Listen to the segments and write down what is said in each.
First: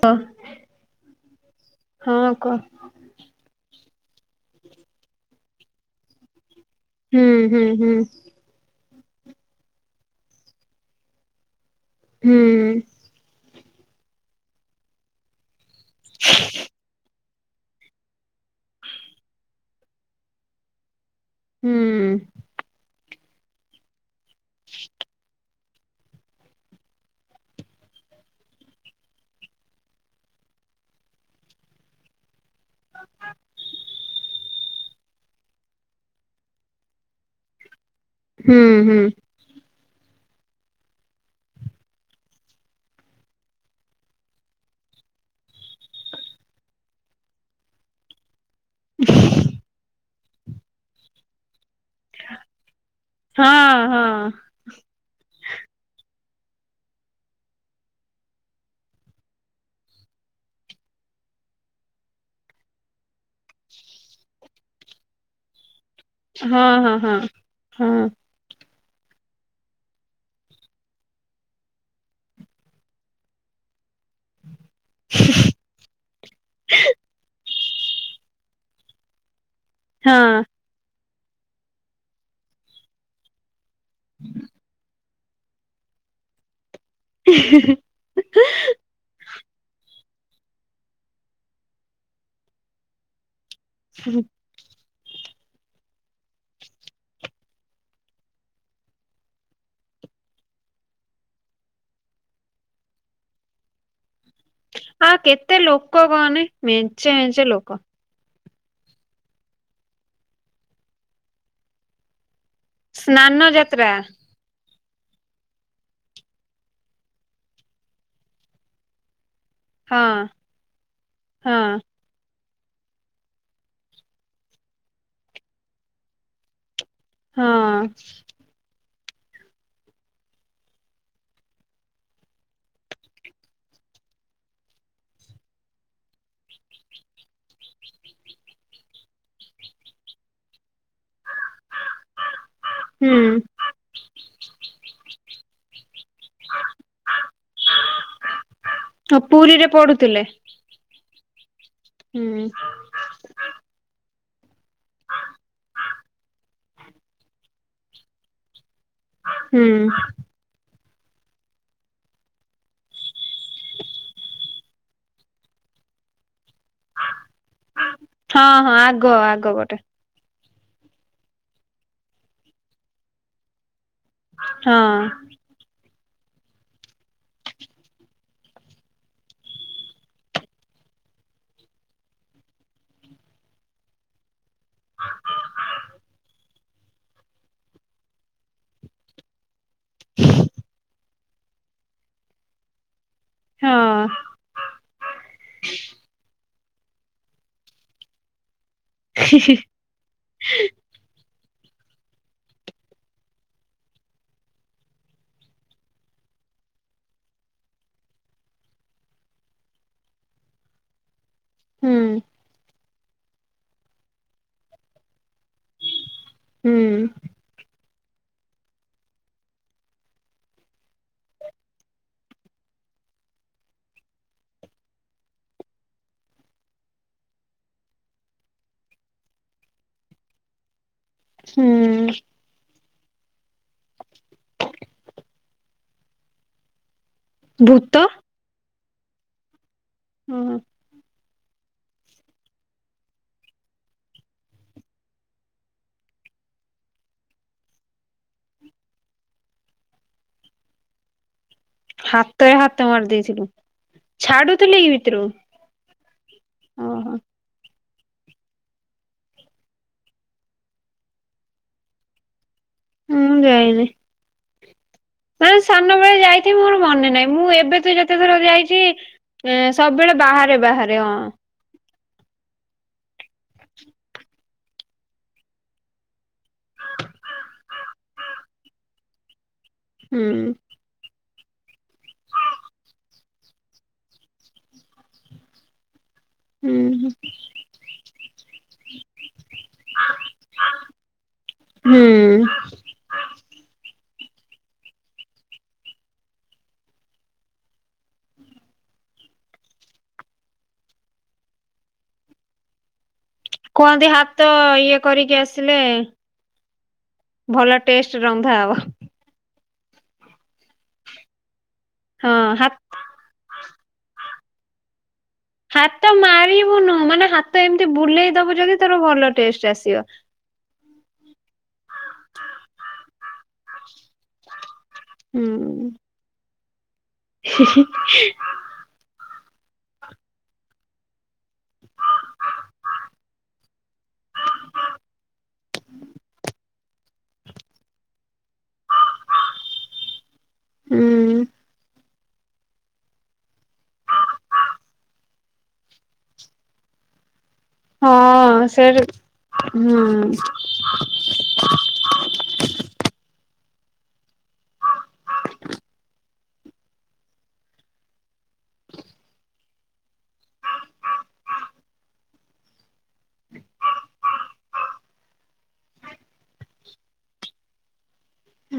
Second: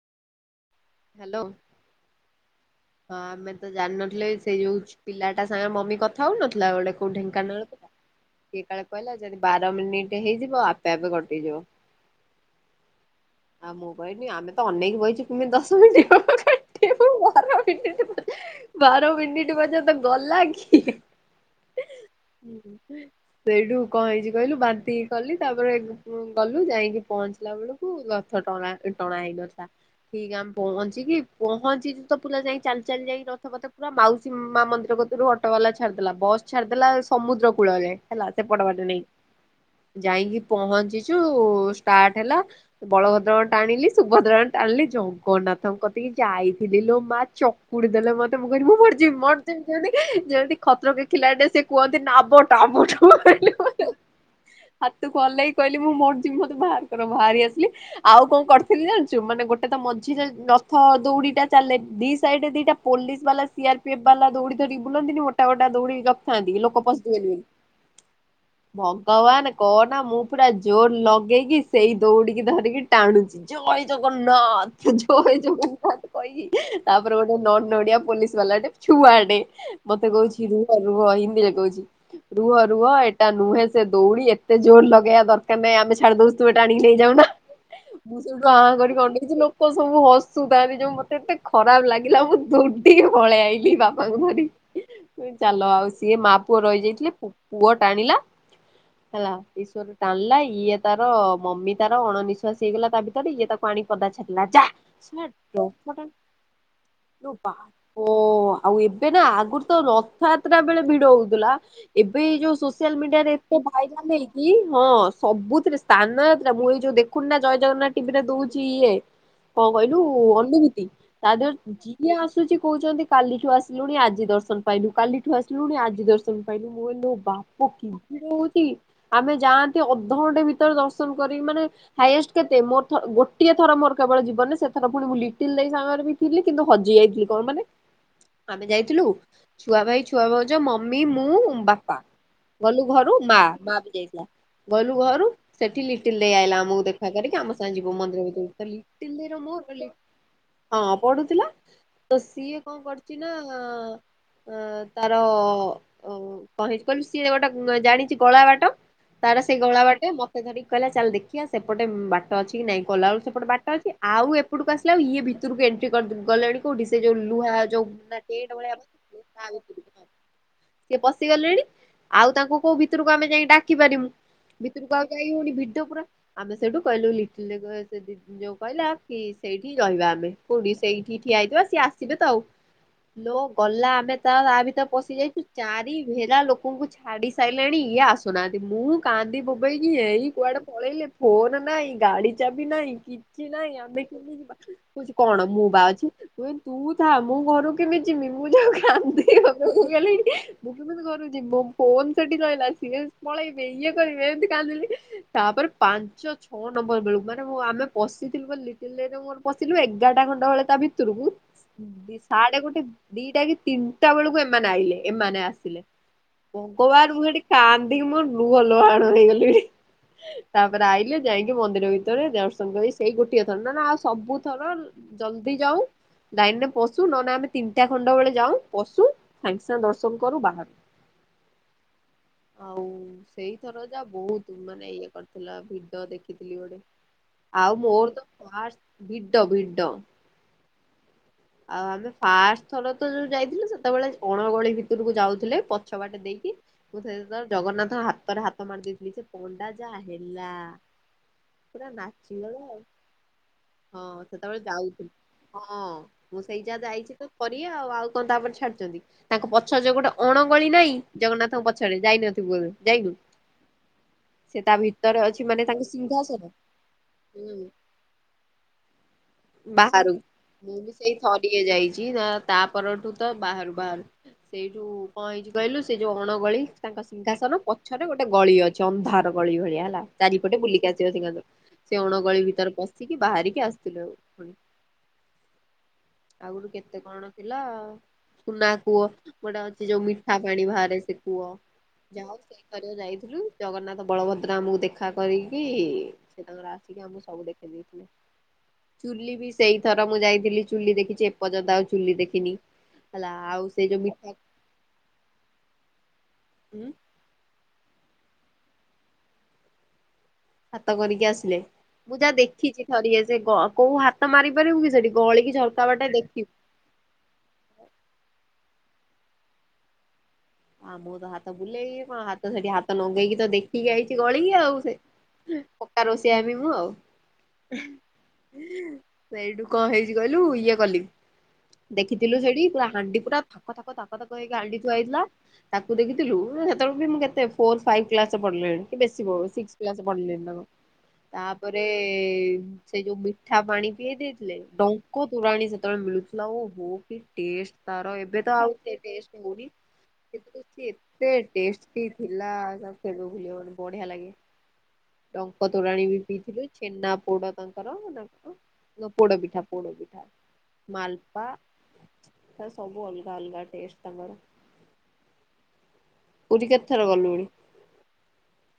ହଁ। ହ୍ୟାଲୋ। ହଁ କୁହ। ହଁ ଆମେ ତ ଜାଣିନଥିଲେ ସେଇ ଯୋଉ ପିଲାଟା ସାଙ୍ଗେ ମମି କଥା ହଉନଥିଲା ଗୋଟେ କୋଉ ଢେଙ୍କାନାଳ କିଏ କାଳେ କହିଲା ଯଦି ବାର ମିନିଟ ହେଇଯିବ ଆପେ ଆପେ କଟିଯିବ। ହୁଁ। ଆଉ ମୁଁ କହିବି ଆମେ ତ ଅନେଇକି ବହିଛୁ ତୁମେ ଦଶ ମିନିଟ୍ [unintelligible] [unintelligible] ବାର ମିନିଟ୍ ପର୍ଯ୍ୟନ୍ତ ଗଲା କି? ହୁଁ। ସେଇଠୁ କ ହେଇଛି କହିଲୁ ବାନ୍ତି କଲି ତାପରେ ଗଲୁ ଯାଇକି ପହଞ୍ଚିଲା ବେଳକୁ କୁ ରଥ ଟଣା ଟଣା ହେଇ ନଥିଲା ଠିକ ଆମେ ପହଞ୍ଚିକି ପହଞ୍ଚିଛୁ ତ ପୁୁର ଯାଇ ଚାଲି ଚାଲି ଯାଇି ରଥପଥ ପୁରା ମାଉସୀ ମା ମନ୍ଦିର କରୁ ଅଟୋ ବାଲା ଛାଡିଦଲା ବସ ଛାଡିଦେଲା ସମୁଦ୍ର କୂଳରେ ହେଲା ସେପଟ ବାଟେ ନେଇ ଯାଇକି ପହଞ୍ଚିଛୁ ଷ୍ଟାର୍ଟ ହେଲା। ବଳଭଦ୍ର ଟା ଆଣିଲି ସୁଭଦ୍ରା ଟା ଆଣିଲି ଜଗନ୍ନାଥଙ୍କ କତିକି ଯାଇଥିଲି ଲୋ ମା ଚ କୁଡି ଦେଲେ ମତେ ମୁଁ କହିଲି ମୁଁ ମରଯିବି [unintelligible] ସେ କୁହନ୍ତି ନାବ ହଁ [unintelligible] ହାତକୁ ଅନେଇକି କହିଲି ମୁଁ ମରି ଯିଵି ମତେ ବାହାର କର ମୁଁ ବାହାରି ଆସିଲି। ଆଉ କଣ କରିଥିଲି ଜାଣିଛୁ ମାନେ ଗୋଟେ ଏତ ମଝିରେ ରଥ ଦୌଡ଼ି ଟା ଚାଲେ ଦି ସାଇଡରେ ଦିଟା ପୋଲିସ ବାଲା ସିଆର ପିଏଫ ବାଲା ଦୌଡ଼ି ଧରିକି ବୁଲନ୍ତିନି ଗୋଟା ଗୋଟା ଦୌଡ଼ି। କ ହୁଁ ହୁଁ ହୁଁ ହୁଁ ହୁଁ ହୁଁ ହୁଁ ହଁ ରଖିଥାନ୍ତି କି ଲୋକ ହଁ ପଶିଯିବେ ହଁ ବୋଲି। ହଁ ହଁ ଭଗବାନ କହ ନା ମୁଁ ପୁରା ଜୋର୍ ଲଗେଇକି ସେଇ ଦୌଡିକି ଧରିକି ଟାଣୁଚି। ଜୟ ଜଗନ୍ନାଥ ଜୟ ଜଗନ୍ନାଥ କହିକି ତାପରେ ଗୋଟେ ଏନ ନଡ଼ିଆ ପୋଲିସ ବାଲାଟେ ଛୁଆଟେ ହଁ ମତେ ହଁ କହୁଛି ରୁହ ରୁହ ହିନ୍ଦୀରେ କହୁଛି ରୁହ ରୁହ ଏଟା ନୁହେଁ। ସେ ଦଉଡ଼ି ଏତେ ଜୋର୍ ଲଗେଇଆ ଦରକାର ନାହିଁ ଆମେ ଛାଡ଼ି ଦଉଛ ତୁମେ ଟାଣିକି ନେଇ ଯାଉନା ମୁଁ ସେଠୁ ଆଁ କରିକି ଅନ କିଛି ଲୋକ ସବୁ ହସୁଥାନ୍ତି ଯୋଉ ମତେ ଏତେ ଖରାପ ଲାଗିଲା ମୁଁ ଦୌଡିକି ପଳେଇ ଆଇ ବାପାଙ୍କୁ ଧରି ଚାଲ ଆଉ ସିଏ ମା ପୁଅ ରହିଯାଇଥିଲେ ପୁଅ ଟାଣିଲା। ହେଲା ଈଶ୍ୱର ଟାଣିଲା ଇଏ ତାର ମମି ତାର ଅଣ ନିିଶ୍ଵାସ ହେଇଗଲା ତା ଭିତରେଇଏ ତାର ପାଣି ପଦା ଛାଟିଲା ଆଉ କେତେ ଲୋକ କହନି ମେଞ୍ଚେ [unintelligible] ମେଞ୍ଚେ ଲୋକ ଓ ଆଉ ଏବେ ନା ଆଗରୁ ତ ରଥଯାତ୍ରା ବେଳେ ଭିଡ଼ ହଉଥିଲା ଏବେ ଏଇ ଯୋଉ ଶୋଷି ସୋସିଆଲ୍ ମିଡିଆରେ ସ୍ନାନ [unintelligible] ଯାତ୍ରା ଭଇରାଲ ହେଇଛି। କି ହଁ ସବୁଥିରେ ସ୍ଥାନ ଯାତ୍ରା ମୁଁ ଏଇ ଯୋଉ ଦେଖୁନି ନା ଜୟ ଜ କଣ କହିଲୁ ହଁ ଅନୁଭୂତି ତା ଦେହ ହଁ ଯିଏ ଆସୁଛି କହୁଛନ୍ତି କାଲିଠୁ ଆସିଲୁଣି ଆଜି ଦର୍ଶନ ପାଇଲୁ। କାଲିଠୁ ଆସିଲୁଣି ଆଜି ଦର୍ଶନ ପାଇଲୁ ମୁଁ କହିଲି ମୋ ବାପ ହଁ ଚିଡିବେ ଯଦି। ଆମେ ଯାଆନ୍ତି ଅଧଘଣ୍ଟା ଭିତରେ ଦର୍ଶନ କରିକି ମାନେ ହାଇଏଷ୍ଟ କେତେ ମୋର ଗୋଟିଏଥର ମୋର କେବଳ ଜୀବନ ସେ ଥର ପୁଣି ମୁଁ ଲିଟିଲ ଦେଇ ସାଙ୍ଗରେ ବି [unintelligible] କିନ୍ତୁ ହଜି ଯାଇଥିଲି କଣ ମାନେ ଆମେ ଯାଇଥିଲୁ ଛୁଆ ଭାଇ ଛୁଆ ଭାଉଜ ମମି ମୁଁ ବାପା ଗଲୁ ଘରୁ ହୁଁ ମା ମା ବି ଯାଇଥିଲା। ଗଲୁ ଘରୁ ସେଠି ଲିଟିଲ ଦେଇ ଆଇଲା ଆମକୁ ଦେଖା କରିକି ଆମ ସାଙ୍ଗେ ଯିବ ମନ୍ଦିର ଭିତରକୁ ତ ଲିଟିଲ ଦେରର ମୋ ପଢ଼ୁଥିଲେ। ହଁ ପଢୁଥିଲା ତ ସିଏ କଣ କରଛି ନା? ଅ ତାର କହି କୁଲ ସିଏ ଗୋଟେ ଜାଣିଛି କଳା ବାଟ। ତାର ସେଇ ହୁଁ ଗଳା ବାଟେ ମ ଧରିକି କହିଲା ଚାଲ ଦେଖିଆ ସେପଟେ ବାଟ ଅଛି କି ନାଇଁ ଗଲା ବେଳକୁ ସେପଟେ ବାଟ ଅଛି ଆଉ ଏ ପଟକୁ ଆସିଲା ଆଉ ଇଏ ଭିତରକୁ ଏଣ୍ଟ୍ରି କର ଗଲେଣି କୋଉଠି ସେ ଯୋଉ ଲୁହା ହଁ ହଁ [unintelligible] ଆଗ ଆଗ ପଟେ ଭିତରକୁ ସିଏ ପଶିଗଲେଣି ଆଉ ତାଙ୍କୁ କୋଉ ଭିତରକୁ ଆମେ ଯାଇକି ଡାକି ପାରିବୁ। ହଁ ଭିତରୁ କୁଜାଇ ହଉନି ଭିଡ ପୁରା ଆମେ ସେଇଠୁ କହିଲୁ ଲିଟିଲ [unintelligible] ଯୋଉ କହିଲା କି ସେଇଠି ରହିବା ଆମେ କୋଉଠି ସେଇଠି ଠିଆ ହେଇଥିବା ସିଏ ଆସିବେ ତ ଆଉ। ଲୋ ଗଲା [unintelligible] ପଶି ଯାଇଛି ଚାରି ଭେରା ଲୋକଙ୍କୁ ଛାଡି ସାଇଲାଣି ଇଏ ଆସୁନାହାନ୍ତି ମୁଁ କାନ୍ଦିିବୋବେଇକି ଏଇ କୁଆଡ଼େ ପଳେଇଲେ ଫୋନ ନାହିଁ ଗାଡ଼ି ଚାବି ନାହିଁ କି ଛିନାହିଁ ଆମେ ହଁ କେମିତି ବାଟ କହୁଛି କଣ ମୁଁ ବା ଅଛି ମୁଁ କହିଲି ତୁ ଥା ମୁଁ ଘରକୁ କେମି ଯିବି ମୁଁ ଯାଉଚି [unintelligible] କେମିତି ଘରକୁ ଯିବି ମୋ ଫୋନ ସେଠି ରହିଲା ସିଏ ପଳେଇବେ ଇଏ କରିବେ ଏମିତି କାନ୍ଦିଲି। ତାପରେ ପାଞ୍ଚ ଛ ହଁ ନମ୍ବର ବେଳକୁ ମାନେ ଆମେ ପଶିଥିଲୁ ବୋ ପଶିଲୁ ଏଗାରଟା ଖଣ୍ଡଟା ବଳେ ତା ଭିତରକୁ ହୁଁ ଶାଡ଼େ ଗୋଟେ ଦିଟା କି ତିନିଟା ବେଳକୁ ଏମାନେ ଆଇଲେ ଏମାନେ ଆସିଲେ। ହୁଁ ଭଗବାନ୍ ମୁଁ ହେଟି କାନ୍ଦିକି ମୁ ଲୁହ ଲୋହାଣ ହେଇଗଲିଣୀ। ତାପରେ ଆଇଲେ ଯାଇକି ମନ୍ଦିର ଭିତରେ ଦର୍ଶନ କରି ସେଇ ଗୋଟିଏ ଥର ନନେ ଆଉ ସବୁ ଥର ଜଲଦି ଯାଉଁ ଦାଇନ୍ ରେ ପଶୁ ନନେ ଆମେ ତିନିଟା ଖଣ୍ଡ ବେଳେ ଯାଉ ପଶୁ ସାଙ୍ଗେ ସାଙ୍ଗ୍ ଦର୍ଶନ କରୁ ବାହାରୁ। ହୁଁ। ଆଉ ସେଇଥର ଯା ବହୁତ ମାନେ ଇଏ କରିଥିଲା ଭିଡ ଦେଖିଥିଲି ଗୋଟେ। ଆଉ ଭୂତ ମୋର ତ ଫାର୍ଷ୍ଟ ଭିଡ ଭିଡ। ହୁଁ-ହୁଁ। ଆଉ ଆମେ ଫାଷ୍ଟ ଥର ତ ଯୋଉ ଯାଇ ସେତେବେଳେ ଅଣଗଳି ଭିତରକୁ ଯାଉଥିଲେ ପଛ ବାଟେ ଦେଇକି। ମୁଁ ସେ ତ ଜଗନ୍ନାଥଙ୍କ ହାତରେ ହାତ ମାରି ଦେଇଥିଲି ଯେ ପଣ୍ଡା ଯାହା ହେଲା। ପୁରା ହାତରେ ନାଚିଗଲା ଆଉ ହାତ ମାରି ଦେଇଥିଲୁ ହଁ ସେତେବେଳେ ଛାଡୁଥିଲେ କି ଯାଉଥିଲି ଭିତକୁ? ହଁ ମୁଁ ସେଇ ଯା ଯାଇଚି ତ ଥରିଏ ଆଉ ଆଉ କଣ ତାପରେ ଛାଡିଚନ୍ତି ତାଙ୍କ ପଛ ଯୋଉ ଗୋଟେ ଅଣଗଳି ନାଇଁ ଜଗନ୍ନାଥଙ୍କ ପଛରେ ଯାଇନଥିବୁ ବୋଧେ। ଯାଇନୁ? ମୁଁ ଯାଇନି। ସେ ତା ଭିତରେ ଅ ନା ସାନବେଳେ ଯାଇଥିବି ମୋର ମନେ ନାହିଁ ମୁଁ ହୁଁ ଏବେ ତ ଯେତେଥର ଯାଇଚି ଏଁ ସବୁବେଳେ ବାହାରେ ବାହାରେ ହଁ। ଟିକେ ଯାଇଚି ତ ତା ପରଠୁ ତ ବାହାରୁ ବାହାରୁ। ସେଇଠୁ କଣ ହେଇଚି କହିଲୁ ସେ ଯୋଉଁ ଅଣଗଳି ତାଙ୍କ ସିଂହାସନ ପଛରେ ଗୋଟେ ଗଳି ଅ ଚନ୍ଧାର ଗଳି ଭଳିଆ ତା ହୁଁ ଚାରିପଟେ ବୁଲିକି ଆସିବା ସିଂହାସନ ସେ ଅଣଗଳି ଭିତରେ ପଶିକି ବାହାରିକି ଆସିଥିଲେ ଆଉ। ଆଗରୁ କେମିତି ହୁଁ କଣ ଥିଲା ସୁନା କୁଅ ଗୋଟେ ଅଛି ଯୋଉ ମିଠା ପାଣି ବାହାରେ ସେ କୁଅ ଯାହଉ ହୁଁ ବୁଲି ଆଗକୁ ଯାଇଥିଲୁ ଜଗନ୍ନାଥ ବଳଭଦ୍ର ଆମକୁ ଦେଖା କରିକି ସେ - କିଆଁ ମୁଁ ଚୁଲି ବି ସେଇଥର ମୁଁ ଯାଇଥିଲି ଚୁଲି ଦେଖିଚି ଏପର୍ଯ୍ୟନ୍ତ ଆଉ ଚୁଲି ଦେଖିନି। ହେଲା ଆଉ ସେ ଯୋଉ କୁହନ୍ତି ମିଠା ହାତ ଇଏ କରିକି ଆସିଲେ [inaudible] ଭଲ ଟେଷ୍ଟ ରନ୍ଧା ହବ। ହାତ କରିକି ଆସିଲେ ମୁଁ ହଁ ଯାହା ହା ଦେଖିଚି ଥରିଏ ସେ କ କଉ ହାତ ମାରିପାରିବୁ କି ସେଠି ଗହଳି କି ହାତ ମାରିବୁନୁ ମାନେ ହାତ ଏମିତି ବୁଲେଇ ଦବୁ ଯଦି ତୋର ଭଲ ଟେଷ୍ଟ ଆସିବ। ହଁ ମୋ ତ ହାତ ବୁଲେଇ ହଁ ହାତ ସେଟି ହାତ ଲଗେଇ କି ତ ଦେଖ ପିକି ଆଇଚି ଗଳିକି ଆଉ ସେ ହୁଁ ପକ୍କା ରୋଷେଇଆ ହେମି ମୁଁ ଆଉ। [unintelligible] ସେଇଟୁ କଣ ହେଇଚି କହିଲୁ ଇଏ କଲି। ଦେଖିଥିଲୁ ସେଇଟି ପୁରା ହାଣ୍ଡି ପୁରା ଥାକ-ଥାକ-ଥାକ-ଥାକ ହେଇକି ହାଣ୍ଡି ଥୁଆହେଇଥିଲା। ତାକୁ ଦେଖିଥିଲୁ ସେତେବେଳେ ବି ମୁଁ କେତେ ଫୋର ଫାଇଭ କ୍ଲାସ୍ ପଢିଲିଣି କି ବେଶୀ ପ ସିକ୍ସ କ୍ଲାସ୍ ପଢିଲିଣି ତା ହୁଁ ତାପରେଏ ସେ ଯଉ ମିଠା ପାଣି ପିଇଛି ଦେଇଥିଲେ ଟଙ୍କ ତୋରାଣି ସେତେବେଳେ ମିଳୁଥିଲା ଓଃ କି ଟେଷ୍ଟ। ତାର ଏବେ ତ ଆଉ ସେ ଟେଷ୍ଟ ହଉନି। ହୁଁ। କିନ୍ତୁ ଏତେ ଟେଷ୍ଟି ଥିଲା ବଢିଆ ଲାଗେ। ଟଙ୍କ ତୋରାଣୀ [unintelligible] ପୋଡ ପିଠା। ମାଲପା ହେ ସବୁ ଅଲଗା ଅଲଗା ଟେଷ୍ଟ ତମର। ପୁରୀ କେତେଥର ଗଲୁଣି?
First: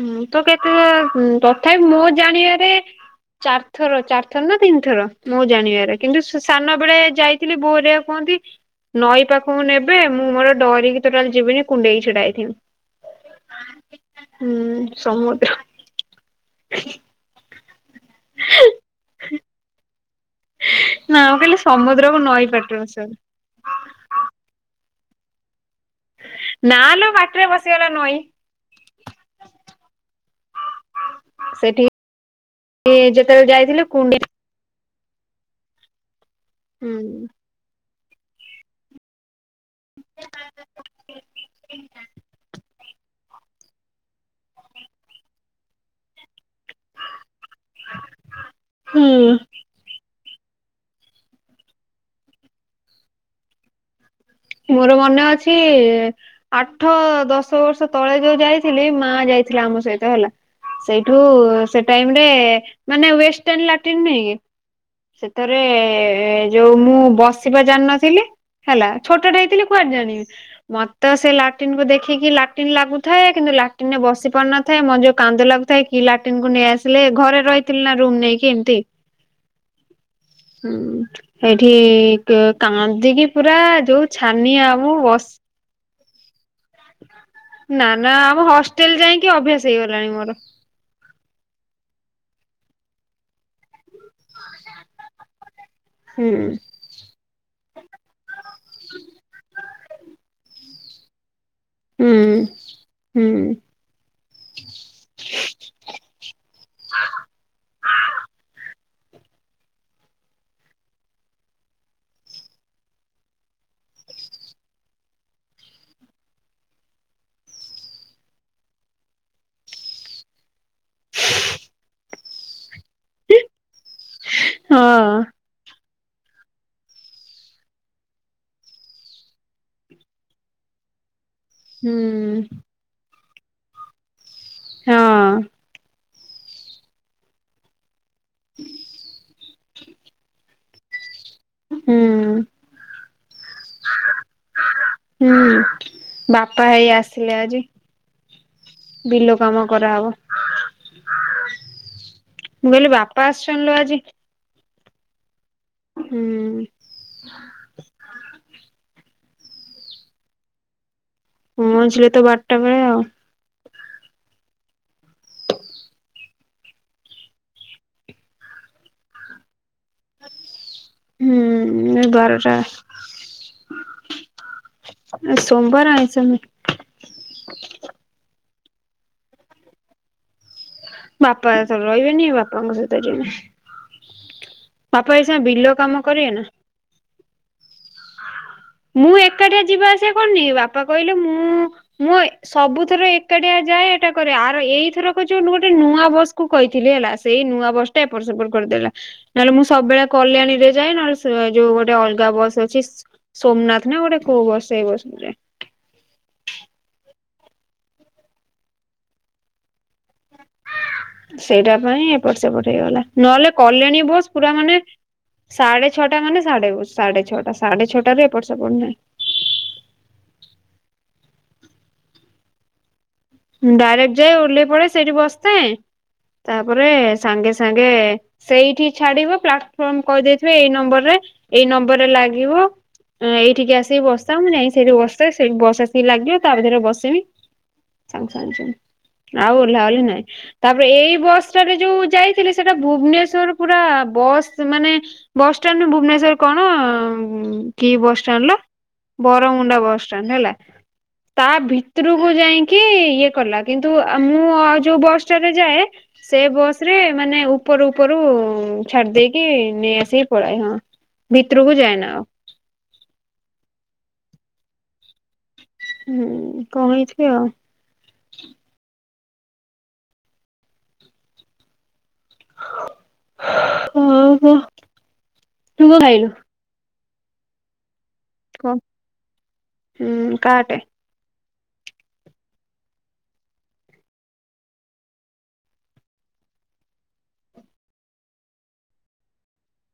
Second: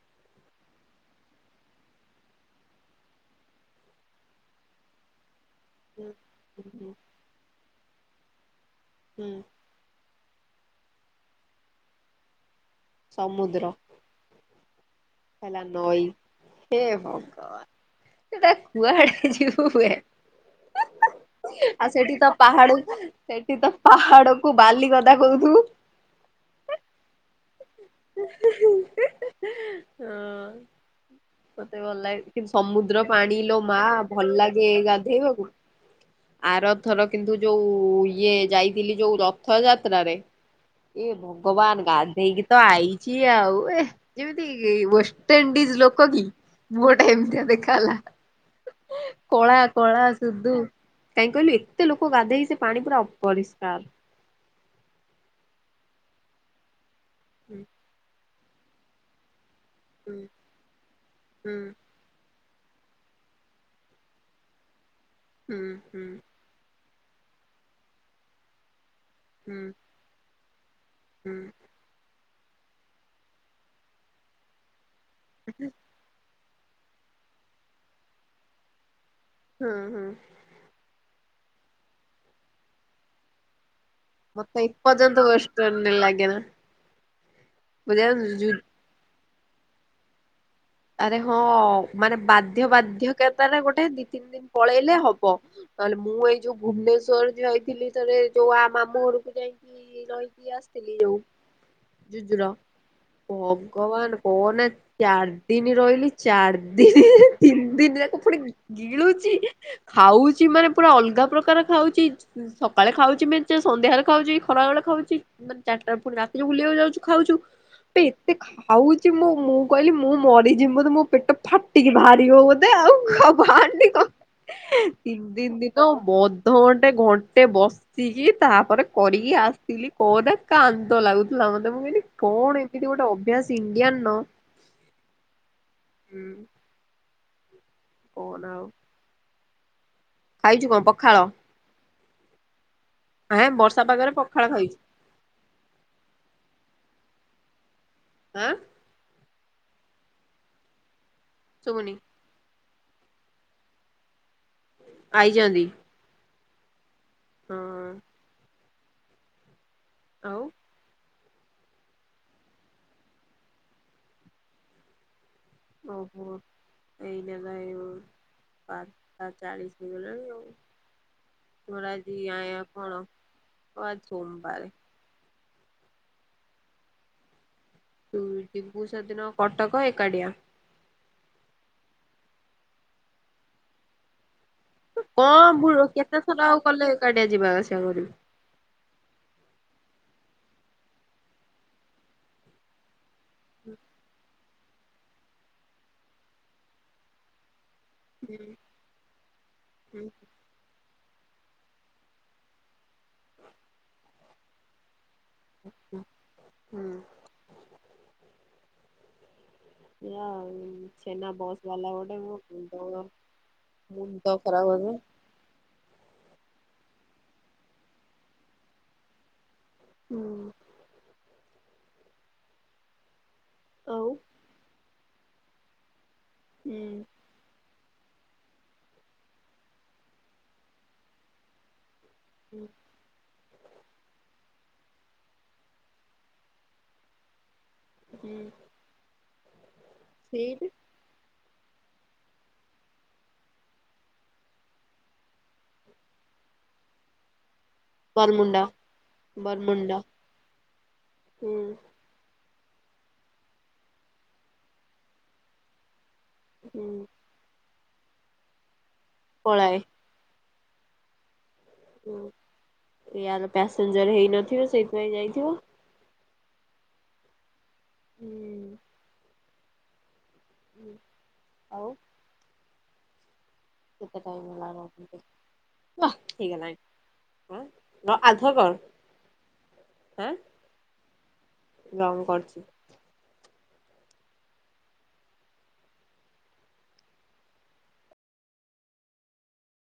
ହୁଁ ତ କେତେ ହୁଁ ତଥାପି ମୁଁ ଜାଣିବାରେ ଚାର୍ ଥର ଚାର୍ ଥର ନା ତିନିଥର ମୁ ଜାଣିବାରେ। ହୁଁ କିନ୍ତୁ ସାନ ହୁଁ ବେଳେ ଯାଇଥିଲି ବୋଉ ହେରିକା କୁହନ୍ତି ନଈ ହୁଁ ପାଖକୁ ନେ ଏବେ ମୁଁ ମୋର ଡରିକୀ ଟୋଟାଲି ଯିବିନି କୁଣ୍ଡେଇକି ଛିଡାହେଇ ଥିବି। ସମୁଦ୍ର ହୁଁ ସମୁଦ୍ର ହେଲା ନଈ ହେ ଭଗବାନ ସେଟା କୁଆଟେ ଯିବୁ ବେ ନା ମୁଁ କହିଲି ଆଉ ସେଠି ସମୁଦ୍ରକୁ ତ ନଈ ପାହାଡ [unintelligible] ସେଠି ତ ପାହାଡକୁୁ ବାଲି କଥା କହୁଥୁବୁ ନଁଲୋ ପାଟିରେ ପସି ହଁ। [inaudible] ମତେ ଭଲ ସେଠିକି ଲାଗେ କି ସମୁଦ୍ର ପାଣି ଯେତେବେଳେ ଲୋ ମା ଯାଇଥିଲେ କୁଣ୍ଡେଇ ଭଲ ଲାଗେ ଗାଧେଇବାକୁ। ଆର ହୁଁ। ଥର କିନ୍ତୁ ଯୋଉ ଇଏ ଯାଇଥିଲି ଯୋଉ ର ଥ ଯାତ୍ର ରେ ଏ ଭଗବାନ ଗାଧେଇକି ତ ଆଇଛି ଆଉ ଏ ଯେମିତି ୱଷ୍ଟଇଣ୍ଡିଜ ଲୋକ କି ମୁଁହ ଟା ଏମିତିଆ ଦେଖଗଲା ହୁଁ। କଳା କଳା ସୁଧୁ କାହିଁ କହିଲୁ ଏତେ ଲୋକ ଗାଧେଇ ସେ ପାଣି ପୁରା ଅପରିଷ୍କାର। ମୋର ମନେ ଅଛି ଆଠ ଦଶ ହୁଁ ବର୍ଷ ତଳେ ଯୋଉ ଯାଇଥିଲି ମା ଯାଇଥିଲା ଆମ ସହିତ ହୁଁ ହେଲା ସେଇଠୁ ହୁଁ ସେ ଟାଇମ୍ ରେ ମାନେ ୱେଷ୍ଟୱାର ଲାଟିନ ନାହିଁକି ସେଥିରେ ହୁଁ ହୁଁ ଯୋଉ ମୁଁ ବସିବା ଜାଣିନଥିଲି ହେଲା ଛୋଟଟା ହୁଁ ହେଇଥିଲି କୁଆଡେ ଜାଣିବି ମତେ ତ ସେ ହୁଁ ଲାଟିନ କୁ ଦେଖିକି ଲାଟିନ୍ ଲାଗୁଥାଏ କିନ୍ତୁ ଲାଟ୍ରିନ ରେ ବସି ପାରୁିନଥାଏ ମଞ୍ଜ କାନ୍ଦ ଲାଗୁଥାଏ। କି ଲାଟିନ କୁ ନେଇ ଆସିଲେ ଘରେ ରହିଥିଲି ନା ରୁମ ନେଇକି ଏମିତି ହଁ ହଁ ଏଇଠି କାନ୍ଦିକି ପୁରା ଯୋଉ ମତେ ଏ ଛାନିଆ ମୁଁ ପରଯନ୍ତ ବସି ୱେଷ୍ଟ କଲେ ଲାଗେନା। ନା ନା ଆମ ବୁଝ ହଷ୍ଟେଲ ଯାଇକି ଅଭ୍ୟାସ ହେଇଗଲାଣି ମୋର। ଆରେ ହଁ ମାନେ ବାଧ୍ୟ ବାଧ୍ୟ କେତାରେ ଗୋଟେ ଦ ତିନି ଦିନ ପଳେଇଲେ ହବ ନହେଲେ ମୁଁ ହୁଁ ଏଇ ଯୋଉ ଭୁବନେଶ୍ୱର୍ ରେ ରହିଥିଲି ରେ ଯୋଉ ଆ ମାମୁଁ ଘରକୁ ଯାଇକି ରହିକି ଆସିଥିଲି ଯୋଉ ହୁଁ ଜୁଜୁର ହୁଁ ଭଗବାନ କହନା ଚାର ଦିନ ରହିଲି ଚାରି ଦିନ ତିନି ଦିନ ଯାକ ପୁଣି ଗିଳୁଛି ଖାଉଛି ମାନେ ପୁରା ଅଲଗା ପ୍ରକାର ଖାଉଛି। ସକାଳେ ଖାଉଛି ମେଞ୍ଚେ ସନ୍ଧ୍ୟାରେ ଖାଉଛି ଖରା ବେଳେ ଖାଉଛି। ମାନେ ଚାରିଟା ପୁଣି ରାତିରେ ବୁଲିବାକୁ ଯାଉଛୁ ଖାଉଛୁ ବେ ଏତେ ଖାଉଛି ମୁଁ, ମୁଁ କହିଲି ମୁଁ ମରିଯିମି ବୋଧେ ମୋ ପେଟ ଫାଟିକି ବାହାରିବ ବୋଧେ ଆଉ କ ବାହାର କ ତିନ ହଁ ଦିନ ଦିନ ଅଧ ଘଣ୍ଟେ ଘଣ୍ଟେ ବସ ବସିକି ତାପରେ କରିକି ଆସିଥିଲି କୋଟା କାନ୍ଦ ଲାଗୁଥିଲା ମତେ। ତ ମୁଁ କହିଲି ହୁଁ କଣ ଏମିତି ଗୋଟେ ଅଭ୍ୟାସ ଇଣ୍ଡିଆନ୍ ହଁ ହୁଁ କହୁନ ଆଉ? ଖାଇଛୁ କଣ ପଖାଳ? ହୁଁ ଆ ବର୍ଷା ପାଗରେ ପଖାଳ ଖାଇଛୁ। ହୁଁ ବାପା ହେଇ ଆସିଲେ ଆଜି। ଆଁ ବିଲ କାମ କରାହେବ। ଶୁଭୁନି ମୁଁ କହିଲି ବାପା ଆସିଛନ୍ତି ଲୋ ଆଜି। ଆଇଚନ୍ତି ହୁଁ ହଁ ଆଉ ମଝିରେ ତ ବାରଟା ବେଳେ ଆଉ। ଓହୋ ଏଇନେ ବା ଏଇ ପାଞ୍ଚଟା ଚାଳିଶ ହୁ ନା ତମର ହୁଁ ଏ ଆଜି ବାରଟା [unintelligible] କଣ ଓ ଆଜି ସୋମବାରେ ସୋମବାର ଆଇଁସ ନାଇ। ତୁ ଯିବୁ ସେ ଦିନ କଟକ ଏକାଟିଆ? ବାପା ଏଥର ରହିବେନି ବାପାଙ୍କ ସହିତ ଯିବି। ବାପା ଏଇ ସାଙ୍ଗେ କଣ ବୁ ବିଲ କାମ କେତେ କରିବେ ନା ଥର ଆଉ ଗଲେ ଏକାଟିଆ ଯିବା ଆସିବା କରିବୁ। ମୁଁ ଏକାଟିଆ ଯିବା ଆସିବା କରୁନି ବାପା କହିଲେ ମୁଁ ମୋ ସବୁଥରେ ଏ ଏକାଟିଆ ଯାଏ ଏଟା କରେ ଆର ଏଇଥରକ ଯୋଉ ଗୋଟେ ନୂଆ ବସ୍ କୁ କହିଥିଲି ହେଲା ସେଇ ନୂଆ ବସ ଏପଟ ହୁଁ ସେପଟ କରିଦେଲା ନହେଲେ ମୁଁ ହୁଁ ସବୁବେଳେ କଲ୍ୟାଣୀରେ ଯାଏ ନହେଲେ ସେ ଏ ଯୋଉ ଗୋଟେ ଅଲଗା ବସ୍ ଅଛି ସୋମନାଥ ନା ଗୋଟେ କୋଉ ବସ୍ ସେଇ ବସ୍ ରେ। ହୁଁ। [unintelligible] ବସ୍ ସେଇଟା ବାଲା ପାଇଁ ଗୋଟେ ମୋ ଏପଟ୍ ସେପଟ୍ ହେଇଗଲା ମୁଣ୍ଡ ନହେଲେ କଲ୍ୟାଣୀ ବସ୍ ମୁଣ୍ଡ ପୁରା ଖରାପ ମାନେ କରିଦେଲା। ସାଢେ ଛଅଟା ମାନେ ସାଢେ ସାଢେ ଛଅଟା ସାଢେ ଛଅଟା ରେ ଏପଟ୍ ସେପଟ୍ ନାହିଁ। ହୁଁ। ଆଉ ଡାଇରେକ୍ଟ ଯାଏ ଓହ୍ଲେଇ ପଡେ ସେଇଠି ବସଥାଏ ହୁଁ ତାପରେ ସାଙ୍ଗେ ସାଙ୍ଗେ ସେଇଠି ଛାଡିବ ପ୍ଲାଟଫର୍ମ କହିଦେଇଥିବେ ଏଇ ନମ୍ବର ରେ ଏଇ ନମ୍ବର ରେ ଲାଗ ହୁଁ ଗିବ ଏଇଠିକି ଆସିକି ବସଥା ମୁଁ ଯାଇ ସେଇଠି ବସେ ସେଇଠି ବସ ଆସିକି ଲାଗିବ ତା ଭିତରେ ବସମି ସାଙ୍ଗେ ହୁଁ ସାଙ୍ଗ ସାଙ୍ଗ ଆଉ ଓହ୍ଲା ଓହ୍ଲି ନାହିଁ ସେଇଠି ତାପରେ ଏଇ ବସ୍ ଭିତରେ ଯୋଉ ଯାଇଥିଲି ସେଟା ଭୁବନେଶ୍ଵର ପୁରା ବସ୍ ମାନେ ବସଷ୍ଟାଣ୍ଡରୁ ଭୁବନେଶ୍ବର କଣ କି ବସଷ୍ଟାଣ୍ଡ ଲୋ ବରମୁଣ୍ଡା ବରମୁଣ୍ଡା ବସଷ୍ଟାଣ୍ଡ ହେଲା ତା ହୁଁ ଭିତରକୁ ଯାଇିଁ କି ଇଏ କଲା କିନ୍ତୁ ମୁଁ ଆଉ ଯୋଉ ବସ୍ ଟାରେ ଯାଏ ସେ ବସ ହୁଁ ରେ ମାନେ ଉପ ଉପରୁ ଉପରୁ ଛାଡି ଦେଇେକି ପଳାଏ। ନେଇ ଆସିକି ପଳାଏ ହଁ ଭିତରକୁ ଯାଏନା ଆଉ। ଏୟାର ପ୍ୟାସେଞ୍ଜର ହେଇନଥିବ ସେଇଥିପାଇଁ ଯାଇଥିବ। ହୁଁ କଣ ହେଇଥିବି ଆଉ। ହୁଁ। ହଁ ଆଉ। କେତେ ଓହୋ। ଟାଇମ ଲାଗିବ ତୁ କଣ ଓଃ ଖାଇଲୁ ହେଇଗଲାନି। କହ [unintelligible] କାଟେ। ର ମୁ କରୁଚି।